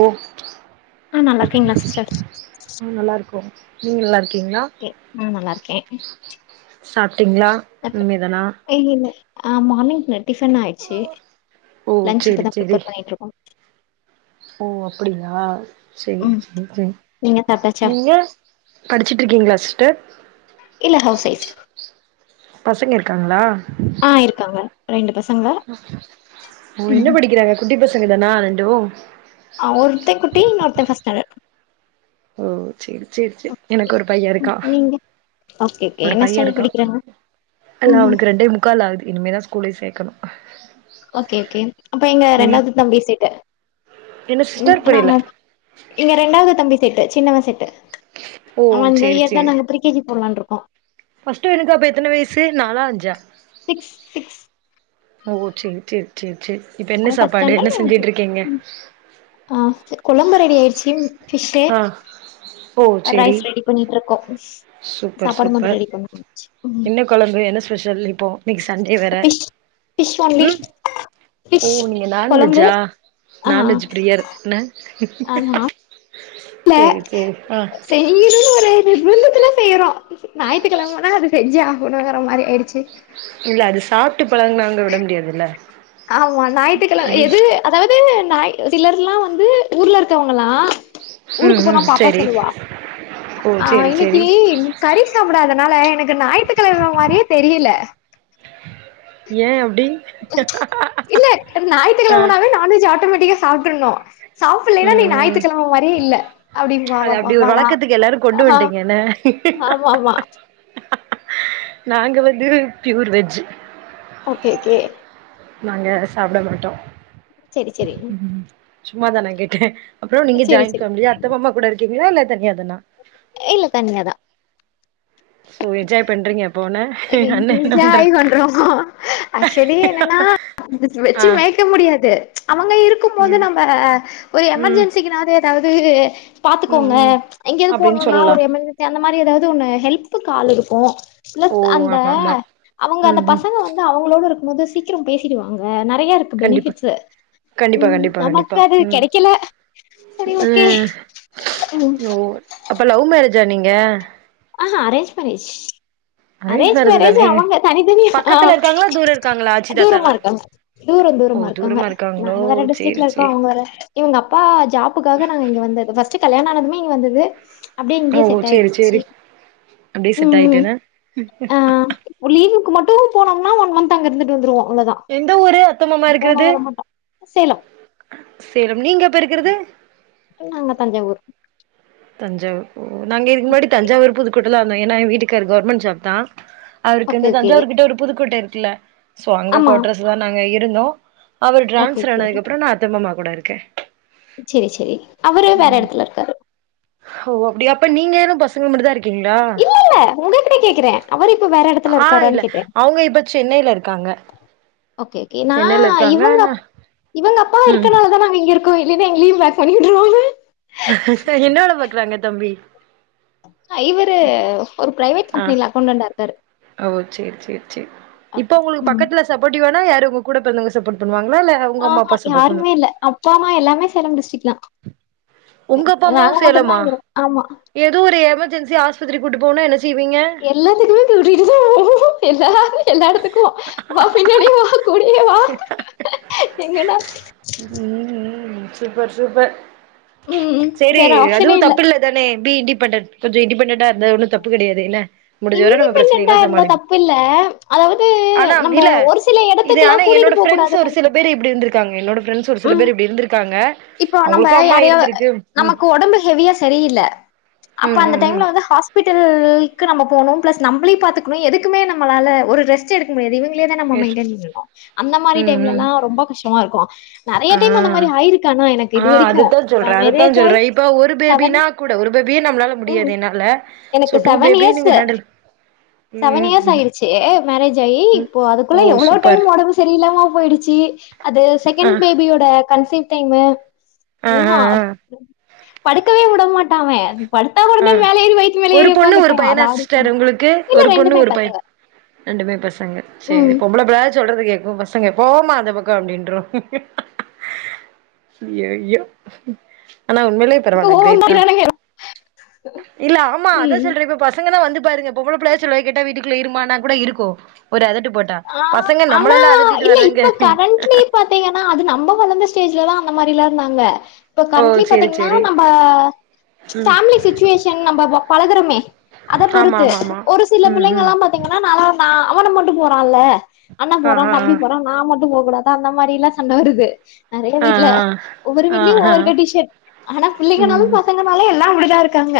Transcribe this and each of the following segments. ஓ ஆ நல்லா இருக்கீங்ளா சிஸ்டர் ம் நல்லா இருக்கோ நீங்க நல்லா இருக்கீங்ளா ஓகே ஆ நல்லா இருக்கேன் சாப்ட்டீங்ளா அப்புறம் இனிமே தானா ஆ மார்னிங் டிஃபன் ஆயிச்சு ஓ லன்ச் இப்ப சேரி தா சேரி ப்ரிப்பேர் பண்ணிட்ருக்கோ ஓ அப்படியா சேர் ம் சேர் சேர் நீங்க சாப்ட்டாச்சா நீங்க படிச்சுட்டு இருக்கீங்ளா சிஸ்டர் இல்ல ஹவுஸ் ஒய்ஃப் பசங்க இருக்காங்ளா ஆ இருக்காங்க ரெண்டு பசங்க ஓ ம் என்ன படிக்கிறாங்க குட்டி பசங்க தானா ரெண்டு ஆ ஒருத்தன் குட்டி இன்னொருத்த ஃபஸ்ட் ஸ்டாண்டட் ஓ சேர் சேர் சேர் எனக்கு ஒரு பையன் இருக்கான் நீங்க ஓகே ஓகே ஒரு என்ன பையன் ஸ்டாண்டர்ட் இருக்கான் படிக்கிறாங்க அல்ல ம் அவனுக்கு ரெண்டே முக் கால் ஆகுது இனிமேதா ஸ்கூலே சேர்க்கணு ஓகே ஓகே அப்ப எங்க ரெண்டாவது தம்பி சேட்ட என்ன ம் சிஸ்டர் புரியல நாங்க இங்க ரெண்டாவது தம்பி சேட்ட சின்னவ சேட்ட ஓ அவன் வந்து இந்த சேரி இயர் தா நாங்க ஃப்ரீ கேஜி போடலா இருக்கோ ஃபஸ்ட்டு பையனுக்கு அப்ப எத்தன வயசு நாலா அஞ்சா சிக்ஸ் சிக்ஸ் ஓ சேர் சேர் சேர் சேர் இப்ப என்ன அவன் ஃபர்ஸ்ட் சாப்பாடு என்ன ஸ்டாண்டர்ட் இவன் செஞ்சுட்டு இருக்கீங்க ம் ஆ கொழம்பு ரெடி ஆயிடுச்சு ஃபிஷ் ஆ ஓ சேரி ரைஸ் ரெடி பண்ணிட்டு இருக்கோ சூப்பர் சாப்பாடு மட்டு சூப்பர் ரெடி பண்ண முடிஞ்சு என்ன கொழம்பு என்ன ஸ்பெஷல் இப்போ இன்னைக்கு சண்டே வேற ஃபிஷ் ஃபிஷ் ஒன்லி ம் ஓ ஃபிஷ் நீங்க கொழம்பு நான்வெஜ்ஜா ஆ நான்வெஜ் பிரியர்ன இல்ல சேரி சேரி ஆ செய்யனுன்னு ஒரு நிர்பந்தத்துல செய்றோ ஞாயித்துக்கிழமனா அது செஞ்சே ஆவணுங்கற மாரி ஆயிடுச்சு இல்ல அது சாப்ட்டு பழகுனவங்க விட முடியாது இல்ல ஆமா ஞாயிற்றுக்கெழம எது அதாவது நாய் சிலர்லா வந்து ஊர்ல இருக்கவங்கலா ம் ஊருக்கு போனா ம் பாப்பா சேரி சொல்லுவா ஓ ஆ சேரி இன்னிக்கு சேரி கறி சாப்புடாதனால எனக்கு ஞாயி்த்துக்கிழம மாதிரியே தெரில ஏய அப்டி இல்ல ஆ ஞாயி்த்துக்கெழமனாவே நான்வெஜ் ஆட்டோமேட்டிக்கா சாப்டறனு சாப்புடலன்னா நீ ம் ம் ஞாயி்த்துக்கிழம மாரியே இல்ல அப்டின்னு வா அது வா வா அப்டி ஒரு வாலா வழக்கத்துக்கு எல்லாரு கொண்டு ஆ வந்ட்டீங்க என்ன ஆமா ஆமா நாங்க வந்து பியூர் வெஜ் ஓகே ஓகே நாங்க சாப்புட மாட்டோ சேரி சரி சும்மாதா நா கேட்ட அப்பற நீங்க செரி ஜாயிண்ட் செரி ஃபேமிலிய அத்தா மாமா கூட இருக்கீங்களா இல்ல தனியாதான இல்ல தனியா தா சோ என்ஜாய் பண்றீங்க அப்ப ஒன்ன அண்ண என்ன பண்ற என்ஜாய் பண்றோ ஆக்சுவலி என்னன்னா ஆ வெச்சு மே இருக்க முடியாது அவங்க இருக்கும் போது ம் நம்ம ஒரு ம் எமர்ஜென்சிக்கு நாவுது ஏதாவது ம் பாத்துக்கோங்க ம் எங்க எது அப்டின்னு போணும்னா சொல்லலா ஒரு எமெர்ஜென்சி அந்த மாதிரி ஏதாவது ஒன்னு ஹெல்ப்க்கு ஆள் இருக்கும் ஓ அந்த ஆமா ஆமா அவங்க அந்த ம் ம் பசங்க வந்து அவங்களோட இருக்கும் போது சீக்கிர பேசிடுவாங்க ந நெறையா இருக்கு கண்டிப்பா பெனிபிட்ஸ் கண்டிப்பா ம் ம் கண்டிப்பா நமக்கு கண்டிப்பா அது ம் கிடைக்கல சரி ஓகே ம் ம் ஓ அப்ப லவ் மேரேஜா நீங்க ஆஹ arrange marriage arrange arrange marriage தானே அவங்க தனித்தனியா பக்கத்துல ஆஹ் இருக்காங்களா தூர இருக்காங்களா ஆச்சி தூரமா தாத்தாலா இருக்காங்க தூரம் தூரமா ஓ இருக்காங்க இருக்காங்களோ நாங்க வேற சேரி டிஸ்ட்ரிக்ல இருக்க சேரி அவங்க வேற இவங்க அப்பா ஜாப்புக்காக நாங்க இங்க வந்தது ஃபர்ஸ்ட்ட் கல்யாண ஆனதுமே இங்க வந்தது அப்டியே ஓ இங்கேயே செட் சேரி ஆயிடுச்சு சேரி அப்டியே செட் ம் ம் ஆயிட்டேன்ன ஆ லீவுக்கு மட்டும் போனாங்கனா ஒன் மந்த் அங்க இருந்துட்டு வருவ அவ்வளதா எந்த ஊரு அத்தா மாமா இருக்குறது சேலம் சேலம் நீங்க இப்ப இருக்குறது நாங்க தஞ்சாவூர் தஞ்சாவூர்ஓ நாங்க இதுக்கு முன்னாடி தஞ்சாவூர் புதுக்கோட்டை ல இருந்தோம் ஏன்னா எய வீட்டுக்காரு கவர்மெண்ட் ஜாப் தா அவருக்கு ஓகே இந்த ஓகே தஞ்சாவூர் கிட்ட ஒரு புதுக்கோட்ட இருக்குல்ல சோ அங்க ஆமா கோட்ரஸ் தா நாங்க இருந்தோ அவர் ஓகே டிரான்ஸ்பர் ஓகே ஆனதுக்கு அப்பற நா அத்தா மாமா கூட இருக்க சரி சரி அவரு வேற எடத்துல இரு ஓ அப்டியா அப்ப நீங்க ஏன்னு பசங்க மட்டுதா இருக்கீங்களா இல்ல இல்ல உங்ககிட்ட கேக்குற அவரு இப்ப வேற இடத்துல ஆ இல்ல இருக்காரன்னு கேட்ட அவங்க இப்ப சென்னையில இருக்காங்க ஓகே கே நா சென்னையில இருக்காங்க இவங்க ஆனா இவங்க அப்பா ம் இருக்கனாலதா நாங்க இங்க இருக் கோ இல்லன எங்களையு பேக் பண்ணி வுட்ருவாங்க என்ன வேல பாக்குறாங்க தம்பி அ இவரு ஒரு பிரைவேட் ஆ கம்பெனில அக்கௌண்டன்ட்டா இருக்காரு ஓ சேரி சேரி சேரி இப்ப ஓகே உங்களுக்கு ம் பக்கத்துல சப்போட்டிவானா யாரு உங்க கூடப் பிறந்தவங்க சப்போர்ட் பண்ணுவாங்களா இல்ல உங்க அ அம்மா அப்பா சப்போர்ட் பண்ணு யாருமே இல்ல அப்பா அம்மா எல்லாமே சேலம் டிஸ்ட்ரிக்குதா உங்க அப்பா அ நாங்க அம்மாவு மட்டும்தா சேலமா இங்க இருக் ஆமா ஏதோ ஒரு எமர்ஜென்சி ஆஸ்பத்திரி கூட்டு போவ்னு என்ன செய்வீங்க எல்லாத்துக்குமே கூட்டிட்டுதா போவோ எல்லாமே எல்லா எடத்துக்கு வா பின்னாடியே வா கூடயே வா எங்கனா ம் ம் சூப்பர் சூப்பர் ம் சேரி வேற அதுவு ஆப்ஷனே இல்ல தப்புலத் தானே பி இண்டிபெண்டட் கொஞ்ச இண்டிபெண்டன்டா இருந்தா ஒன்னு தப்பு கெடையாது இல்ல முடிஞ்ச வர நம்ம பிரச்சனையலா சமாளிப் பில்ல ஆனா இல்ல இது எடத்துக்குல்லா ஆனா கூட்டிட்டு என்னோட போ ஃபிரெண்ட்ஸ் கூடாதுன்னு ஒரு இருக்கு சில பேரு இப்டி இருந்துக் க்காங்க என்னோட ஃபிரெண்ட்ஸ்சு ஒரு சில ம் பேரு இப்டி இருந்திருக்காங்க இப்போ நம்ம அவங்களுக்கு அம்மா யாரையோ இருந்திருக்கு ம் நமக்கு ஒடம்பு ஹெவியா சரியில்ல அப்ப ம் அந்த ம் டைம்ல ம் வந்து ஹாஸ் பிட்டல்க்கு நம்ப போணும் பிளஸ் நம்ளையும் பாத்துக்ணு எதுக்குமே நம்மளால ஒரு ரெஸ்ட் ஸ்ட்டே எடுக்க முடியாது இவங்ளேதா நம்ம எஸ் மெயின்டன் பண்ணணு அந்த மாரி ம் ம் டைம்லலா ரொம்ப கஷ்டமாருக்கு நெறைய டைம் அந்த மாரி ஆயிருக் அ அதுதாஞ் சொல்றே அதுத்தா ஆயி சொல்றே இப்ப ஒரு செவன் பேபினாக் கூட ஒரு பேபியே நம்ளால ம் முடியாது என்னால சோ எனக்கு டூ செவன் பேபி நீங்க இயர்ஸு ஹேண்டில் செவன் ம் இயர்ஸ் ம் ஆயிருச்சே மேரேஜ் ஆயி ம் இப்போ ஓ அதுக்குள்ள எவ்ளோ சூப்பர் டைம் ஒடம்புச் செரியில்லாம போயிடுச்சி அது ஆ செகண்ட் பேபியோட கன்சிவ் டைமு வு ஆ படுக்கவே வுடமாட்டா அவ படுத்தா ஆ வுடனே மேல ஏறி வயித்து மேல ஒரு ஏறி பொண்ணு ஒரு உக்காந்துக்குவா பையனா ராவுடி சிஸ்டர் பண்ணு உங்களுக்கு இல்ல ஒரு பொண்ணு ரெண்டுமே ஒரு பைய பசங்க ரெண்டுமே பசங்க ம் சேரி பொம்பள புளையாவுது சொல்றத கேக்கு பச் சங்க போ மா அந்த பக்கோ அப்டின்ரு இய்யோ யோ ஆனா உண்மையிலியே பரவால கிரேட் தா கோவந்தாயிரானுங்க இல்ல ஆமா அதா ம் சொல்ற இப்பப் பசங்கனா வந்து பாருங்க பொம்பள பிள்ளையாவுது சொல்றத கேட்ட வீட்டுக்குள்ள இருமானா கூட இருக்கு ஒரு அதட்டுப் ஆ ஆனா இல்ல இப்ப கரண்ட்லேப் பாத்தீங்கன் னா அது நம்ம வளந்த ஸ்டேஜ்லதா அந்த மாரிலா இருந்தாங்க இப்ப ஓ கரண்ட்லியேப் சேரி பாத்தீங்னா சேரி நம்ப ம் ஃபேமிலி சிச்சுவேஷன் நம்ம வப் பழகறமே அதப் ஆமா பொறுத்து ஆமா ஆமா ஒரு சிலப் ம் ம் பிள்ளைங்கலாம் பத் திங்கனா நாலா நா அவன மட்டும் போறா இல்ல அண்ணாப் ஆ போறா ஆ தம்பி போறா நா மட்டு போக்கூடாதா அந்த மாரிலா சண்ட வருது நெறைய ஆ வீட்ல ஒவ்வொரு ஆ வீ்ட்லியு ஆ ஆ ஒவ்வொரு கண்டிஷன் ஆனா பிள்ளைங்கனாலும் ம் பசங் கனாலே எல்லா அப்டிதா இருக்காங்க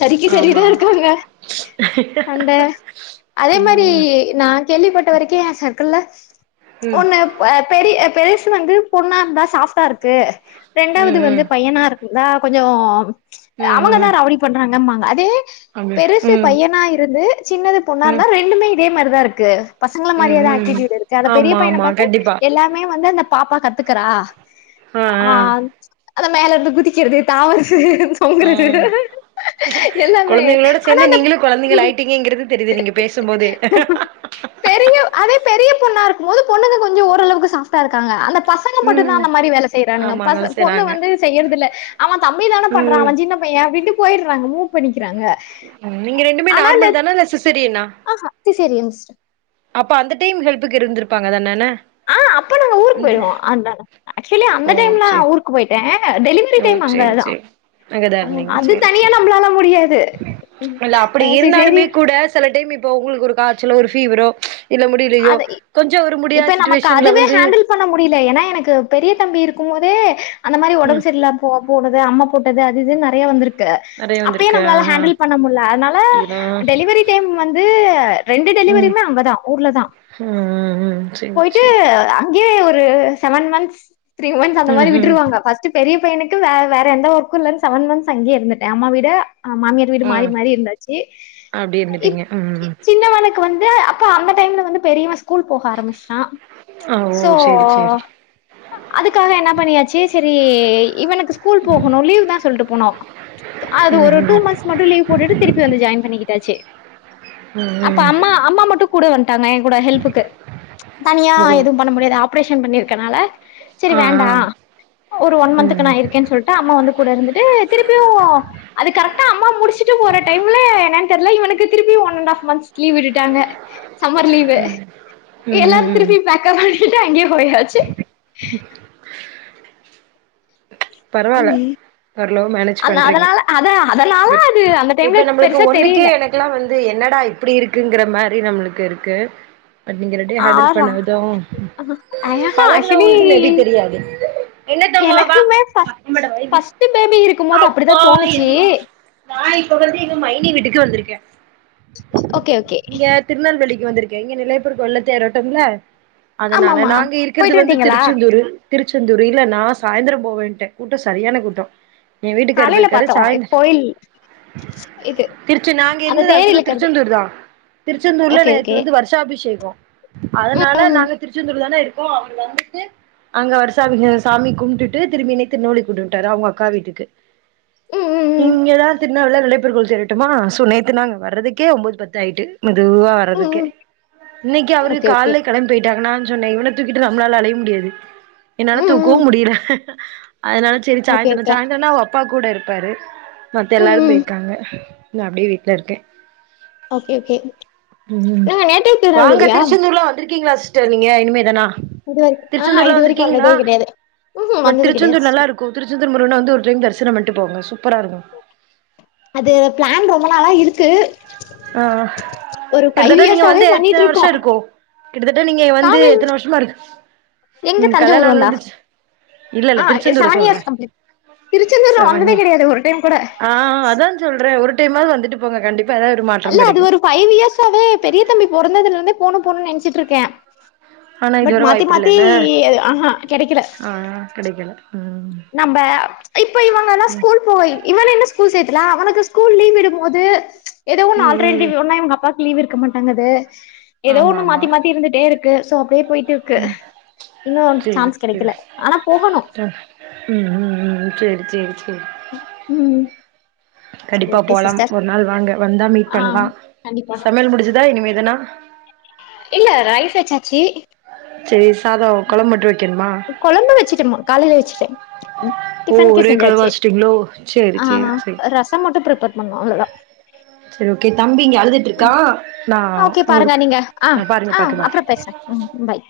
சரிக்கு ஆமா சரிதா ஆமா இருக்காங்க சண்ட அதே மாரி ம் நாங் கேள்விப்பட்ட வரைக்கு எ சர்க்கிள்ள ம் ஒன்னுப் க்வேப் பெரிய பெருசு வந்து பொண்ணா இந்தா சாஃப்டா இருக்கு ரெண்டாவது ம் ம் வந்துப் பையனாருக் தா கொஞ்சோ ம் அவங்கதா ம் ராவடி பண்றாங்கம்மாங்க அதே அப்டி பெருசு ம் பையனா இருந்து சின்னது ம் பொண்ணாந்தா ரெண்டுமே இதே மாரிதா இருக்கு பசங்கள ம் மாரியேதா ம் ஆக்டிவிட்டில இருக்கு அத பெரிய ஆமா பையன ஆமா பாத்து கண்டிப்பா எல்லாம் மே வந்து அந்த பாப்பா கத்துக்கறா ஆ ஆன்ச் அந்த மேல இருந்து குதிக்கிறது தாவறது தொங்கறது கொழந்தைங்களோட சேந்து நீங்களு ம் கொழந்தைங்களாயிட்டீங்கங்கிறது தெரிது நீங்கப் பேசும் போதே பெரியோ அதேப் பெரியப் பொண்ணா இருக்கும்போது பொண்ணுங்க கொஞ்ச ஓரளவுக்கு சாஃப்ட்டா இருக்காங்க அந்தப் பசங்க மட்டுந்தா ம் அந்த மாரி வேல செய்றானுங்கப் ஆமாங்க பச பொண்ணு செய்றாங்க வந்து செய்யறதுல்ல அவந் தம்பி தானேப் பண்றா ம் அவஞ் சின்னப் பைய அப்டின்ட்டு போயிர்றாங்க மூவ் பண்ணிகிறாங்க ம் நீங்க ரெண்டுமே நார்மல் தானா இல்ல சிசேரியனா சிசேரியன்ஸ்டர் அப்ப அந்த டைம் ஹெல்ப்புக்கு இருந்துருப்பாங்க தானேன ஆ அப்ப நாங்க ஊருக்கு அந்த போய்டுவோ அந்தாள அக்சுவலி ஓ அந்த டைம்லா சேரி ஊருக்கு போயிட்டே டெலிவ் ஓ சேர் சே அங்கதா இர்ண்திங் அது சேரி சே தனியா நம்மளால முடியாது இல்ல அப்படி அஹ் சரி இருந்தாலுமே கூடஸ் செல டைம் இப்போ உங்குள்க்கு ஒரு காச்சலோ ஒரு ஃபீவரோ இல்ல முடிலையோ அது கொஞ்சோ ஒரு முடியா இப்ப நமக்கு சிட்டுவேஷன்ல அதுவே வந்து ஹேண்டில் பண்ண முடிய்ல ஏன்னா எனக்கு பெரிய தம்பி இருக்கும் போதே அந்த மாரி ஒடம்பு ம் சரிலாம் போ போனதே அம்ம போட்டதே அது இதுன் நறையா வந்துருக் க நெறைய அப்பயே வந்திருக்கு நம்பளால ஆஹா ஹேண்டல் பண்ண முல்ல அனால அப்டிதா டெலிவரி டைம் வந்து ரெண்டு டெலிவரிமே அங்கதா ஊர்ல தா ஹும் ம் சேரி போயிஅட்டு சேரி அங்யே ஒரு செவன் மந்ஸ் த்ரீ மந்ஸ் அந்த ம் மாரி ம் விட்ருவாங்க ஃபஸ்ட்டு பெரிய பையனுக்கு வே வேற எந்த வர்க்கு இல்லன் சவன் மந்ஸ் அங்யே இருந்துட்ட அம்மா விட அ மாமியர் வீடு மாறி ம் மாறி இருந்தாச்சி அப்டி இப் இருந்துட்டீங்க ம் சின்னவனக் க்வந்து அப்ப அந்த டைம்ல வந்து பெரியவன் ஸ்கூல் போக ஆரம்பிஷ்ஷா ஆ ஓ சோ சேரி சேரி அதுக்காக என்ன பண்ணியாச்சி சரி இவனுக் கு ஸ்கூல் போகணு லீவ் தா சொல்ட்டு போனோ அது ஒரு ம் டூ ம் மந்ஸ் மட்டு லீவ் போட்டுட்டு திருப்பி வந்து ஜாய்ன் பண்ணிக்கிட்டாச்சே அப்ப ம் ம் அம்மா அம்மா மட்டு கூட வந்ட்டாங்கய்ன் கூட ஹெல்ப்புக்கு தனியா ஓ எதுவு பண்ண முடியாது ஆப்ரேஷன் பண்ணிர்க்கனால ச்சரி ஆ வேண்டா ஆ ஒரு ஒன் ம் மந்த்க்கு நா ம் இருக்கேன் சொல்ட் ட்டா அம்மா வந்து கூட இருந்துட்டு திருப்பியு அது கரக்டா அம்மா முடிச்சுட்டு போற டைம்ல என்னன் தெர்ல இவனுக்கு திருப்பி ஒன் அண்டாஃப் மந்த்ஸ் லீவ் விட்டுட்டாங்க சம்மர் லீவே எல்லா ம் ம் திருப்பி பேக்கப் பண்ணிட்டு அங்யே போயாச்சி [inaudible] பரவால்ல ம் ஓரவளவு மேனேஜ் அந்த பண்றீங்க அதனால அத அதனால ப்ரிக் அது அந்த டைம்ல இப்ப நம்பள்க்கு பெருசா ஒண்ணுக்கே தெரியல எனக் க்லா வந்து என்னடா இப்படி இருக்குங்கிற மாரி நம்ளுக்கு இருக்கு பட் நீங்க ரெண்டியு ஹேண்டில் ஆறா பண்ணது ஆஹா ஆக்சுவலி பழகுனவுள்க்கு மேபி தெரியாது என்னத் தங்கோ வா பஸ்ச்சு அம்மாட்ட வைடி பஸ்ட்டு பேபி இருக்கும் போது அப்டிதா தோணுச்சி மாய் இப்ப வந்து எங்க மைனி வீட்டுக்கு வந்துருக்கே ஓகே ஓகே திருநெல்வேலிக்கு வந்துருக்கே இங்கே நெல்லையப்பர் கொள்ளத் தேரோட்டம்ல அதனால ஆமாமா நாங்க இருக்கிற்து போயிட்டு வந்து வந்ட்டீங்களா? திருச்செந்தூரு திருச்செந்தூரு இல்ல நா சாய்ந்தர போவேன் ட்ட கூட்ட சரியான கூட்டோ எ வீட்டுக்காரு காலைல போய்ர்க்காரு பாத்தோ சாய்ந்த் கோயில் இது திருச்சி நாங்க அந்த இருந்தத தேர் ஆக்சுலா இழுக்கறது திருச்செந்தூர்தா திருச்செந்தூர்ல ஓகே ஓகே நேத்து வந்து வர்ஷ் ஷாபிஷேகோ அதனால ம் நாங்க திருச்செந்தூர் தான இருக்கோ அவர் வந்துட்டு அங்க வருசாமிஹ சாமி கும்ட்டுட்டு திரும்பினே த்து நூலி குடுன்ட்டாரு அவ்வ அக்கா வீட்டுக்கு ம் ம் ம் இங்கதா திருநெல்வேல்ல நெல்லையப்பர் கோயில் தேரோட்டமா சோ நேத்து நாங்க வர்றதுக்கே ஒம்போது பத்தாயிட்டு மெதுவா ம் ம் வர்ரதுக்கே ம். இன்னைக்கு அவரு ஓகே ஓகே கால்லைக் கெளம்ப் போயிட்டாங்க நான் ஜொன்னே இவன தூக்கிட்டு நம்ளால அலைய முடியாது என்னால ம் தூக்கவு ம் முடியல அதனால ச்செரி ஓகே ச்சாய்ந்தரோ ஓகே ச்சாய்ந்தரனா அவ அப்பா கூட இருப்பாரு மத்த ம் எல்லாரு ம் போய்ர்க்காங்க இல அப்டே வீட்ல இருக்கே ஓகே ஓகே உம்மும் ஏங்க நேட்டிவ் வாங்க திருநெல்வேலியா? திருச்செந்தூர்லா வந்திருக்கீங்ளாஸ் ட்டர் நீங்க இனிமே தானா இது வரைக் ஆஹா இதுவரைக்கு வந்ததே கிடையாது உஹு வந்தது கிடையாது யா இருக்கு திருச்செந்தூர் முருகன வந்து ஒரு டைம் தரிசனம் பண்ட்டு போங்க சூப்பராருக்கு அது பிளான் ரொம்ப நாளா இருக்கு அ அ ஒரு ஃபைவ் கிட்டத்தட்ட நீங்க இயர்ஸாவே வந்து எத்தன பண்ணிட்ருக்கோ. வருஷோருக்கு கிட்டத்தட்ட நீங்க வந்து நாங்க எத்தன வருஷமா எங்க இருக் [unintelligible] கல்யாண தஞ்சாவூர் நாள் வந்தா? [unintelligible] ஆ செவன் இயர்ஸ் கம்ப்ளிட் திருச்செந்தூர் நா செவன் வந்ததே இயர் கிடையாது ஒரு டைம் கூட ஆ அதா சொல்றே ஒரு டைமா வந்துட்டு போங்க கண்டிப்பா எதா ஒரு மாற் அல்ல அது ஒரு ஃபைவ் இயர்ஸாவே பெரிய தம்பி பொறந்ததுலருந்தே போனு போனுநென்ச்சிட்ருக்கே ஆனா பட் இதுவர மாத்தி வாய்ப்பு மாத்தி இல்லன்ன ஆஹா கெடைக்கல ஆ கெடைக்கல ம் நம்ப இப்ப இவங்கலா ஸ்கூல் போய் இவன இன்னு ஸ்கூல் சேத்தல அவனக்கு ஸ்கூல் லீவ் விடும்போது ஏதோ ஒன்னு ம் ம் ஆல்டர்னேட்டிவ் ஒன்ன இவ்ங்கப்பாக் லீவ் இருக்க மாட்டங்கது ஏதோ ஆமா ஒன்னு ஆமா மாத்தி மாத்தி இருந்துட்டேருக்கு சோ அப்டியே போயிட்டுருக்கு இன்னு அவனுக் சேரி சான்ஸ் சேரி கெடைக்கல ஆனா போகணு ம் ம் ம் சேரி சேரி சேரி ம் சரி கண்டிப்பா ஓகே போலா சிஸ்டர் ஒரு நாள் வாங்க வந்தா மீட் ஆ பண்லா கண்டிப்பா சமையல் முடிஞ்சதா இனிமேதனா இல்ல ரைஸ் வச்சாச்சி சேர் சாதோ கொழம்மட்டு வைக்கணுமா கொழம்பு வச்சுட்டமா காலைலேயே வச்சுட்டே ஓ டிஃபனுக்கே ஒரே கலவா செஞ்சாச்சு வச்சுட்டீங்களோ சேரி சேரி ஆஹா சேரி ரசோ மட்டு பிர்ப்பேர் பண்ணு அவ்ளோதா சேரி ஓகே தம்பி இங்க அழுதுட்ருக்கா ஓகே பாருங்க நீங்க ஆ ஆ பாக்க பாக்க அப்ரோ பேஸ்ற ம் பாய்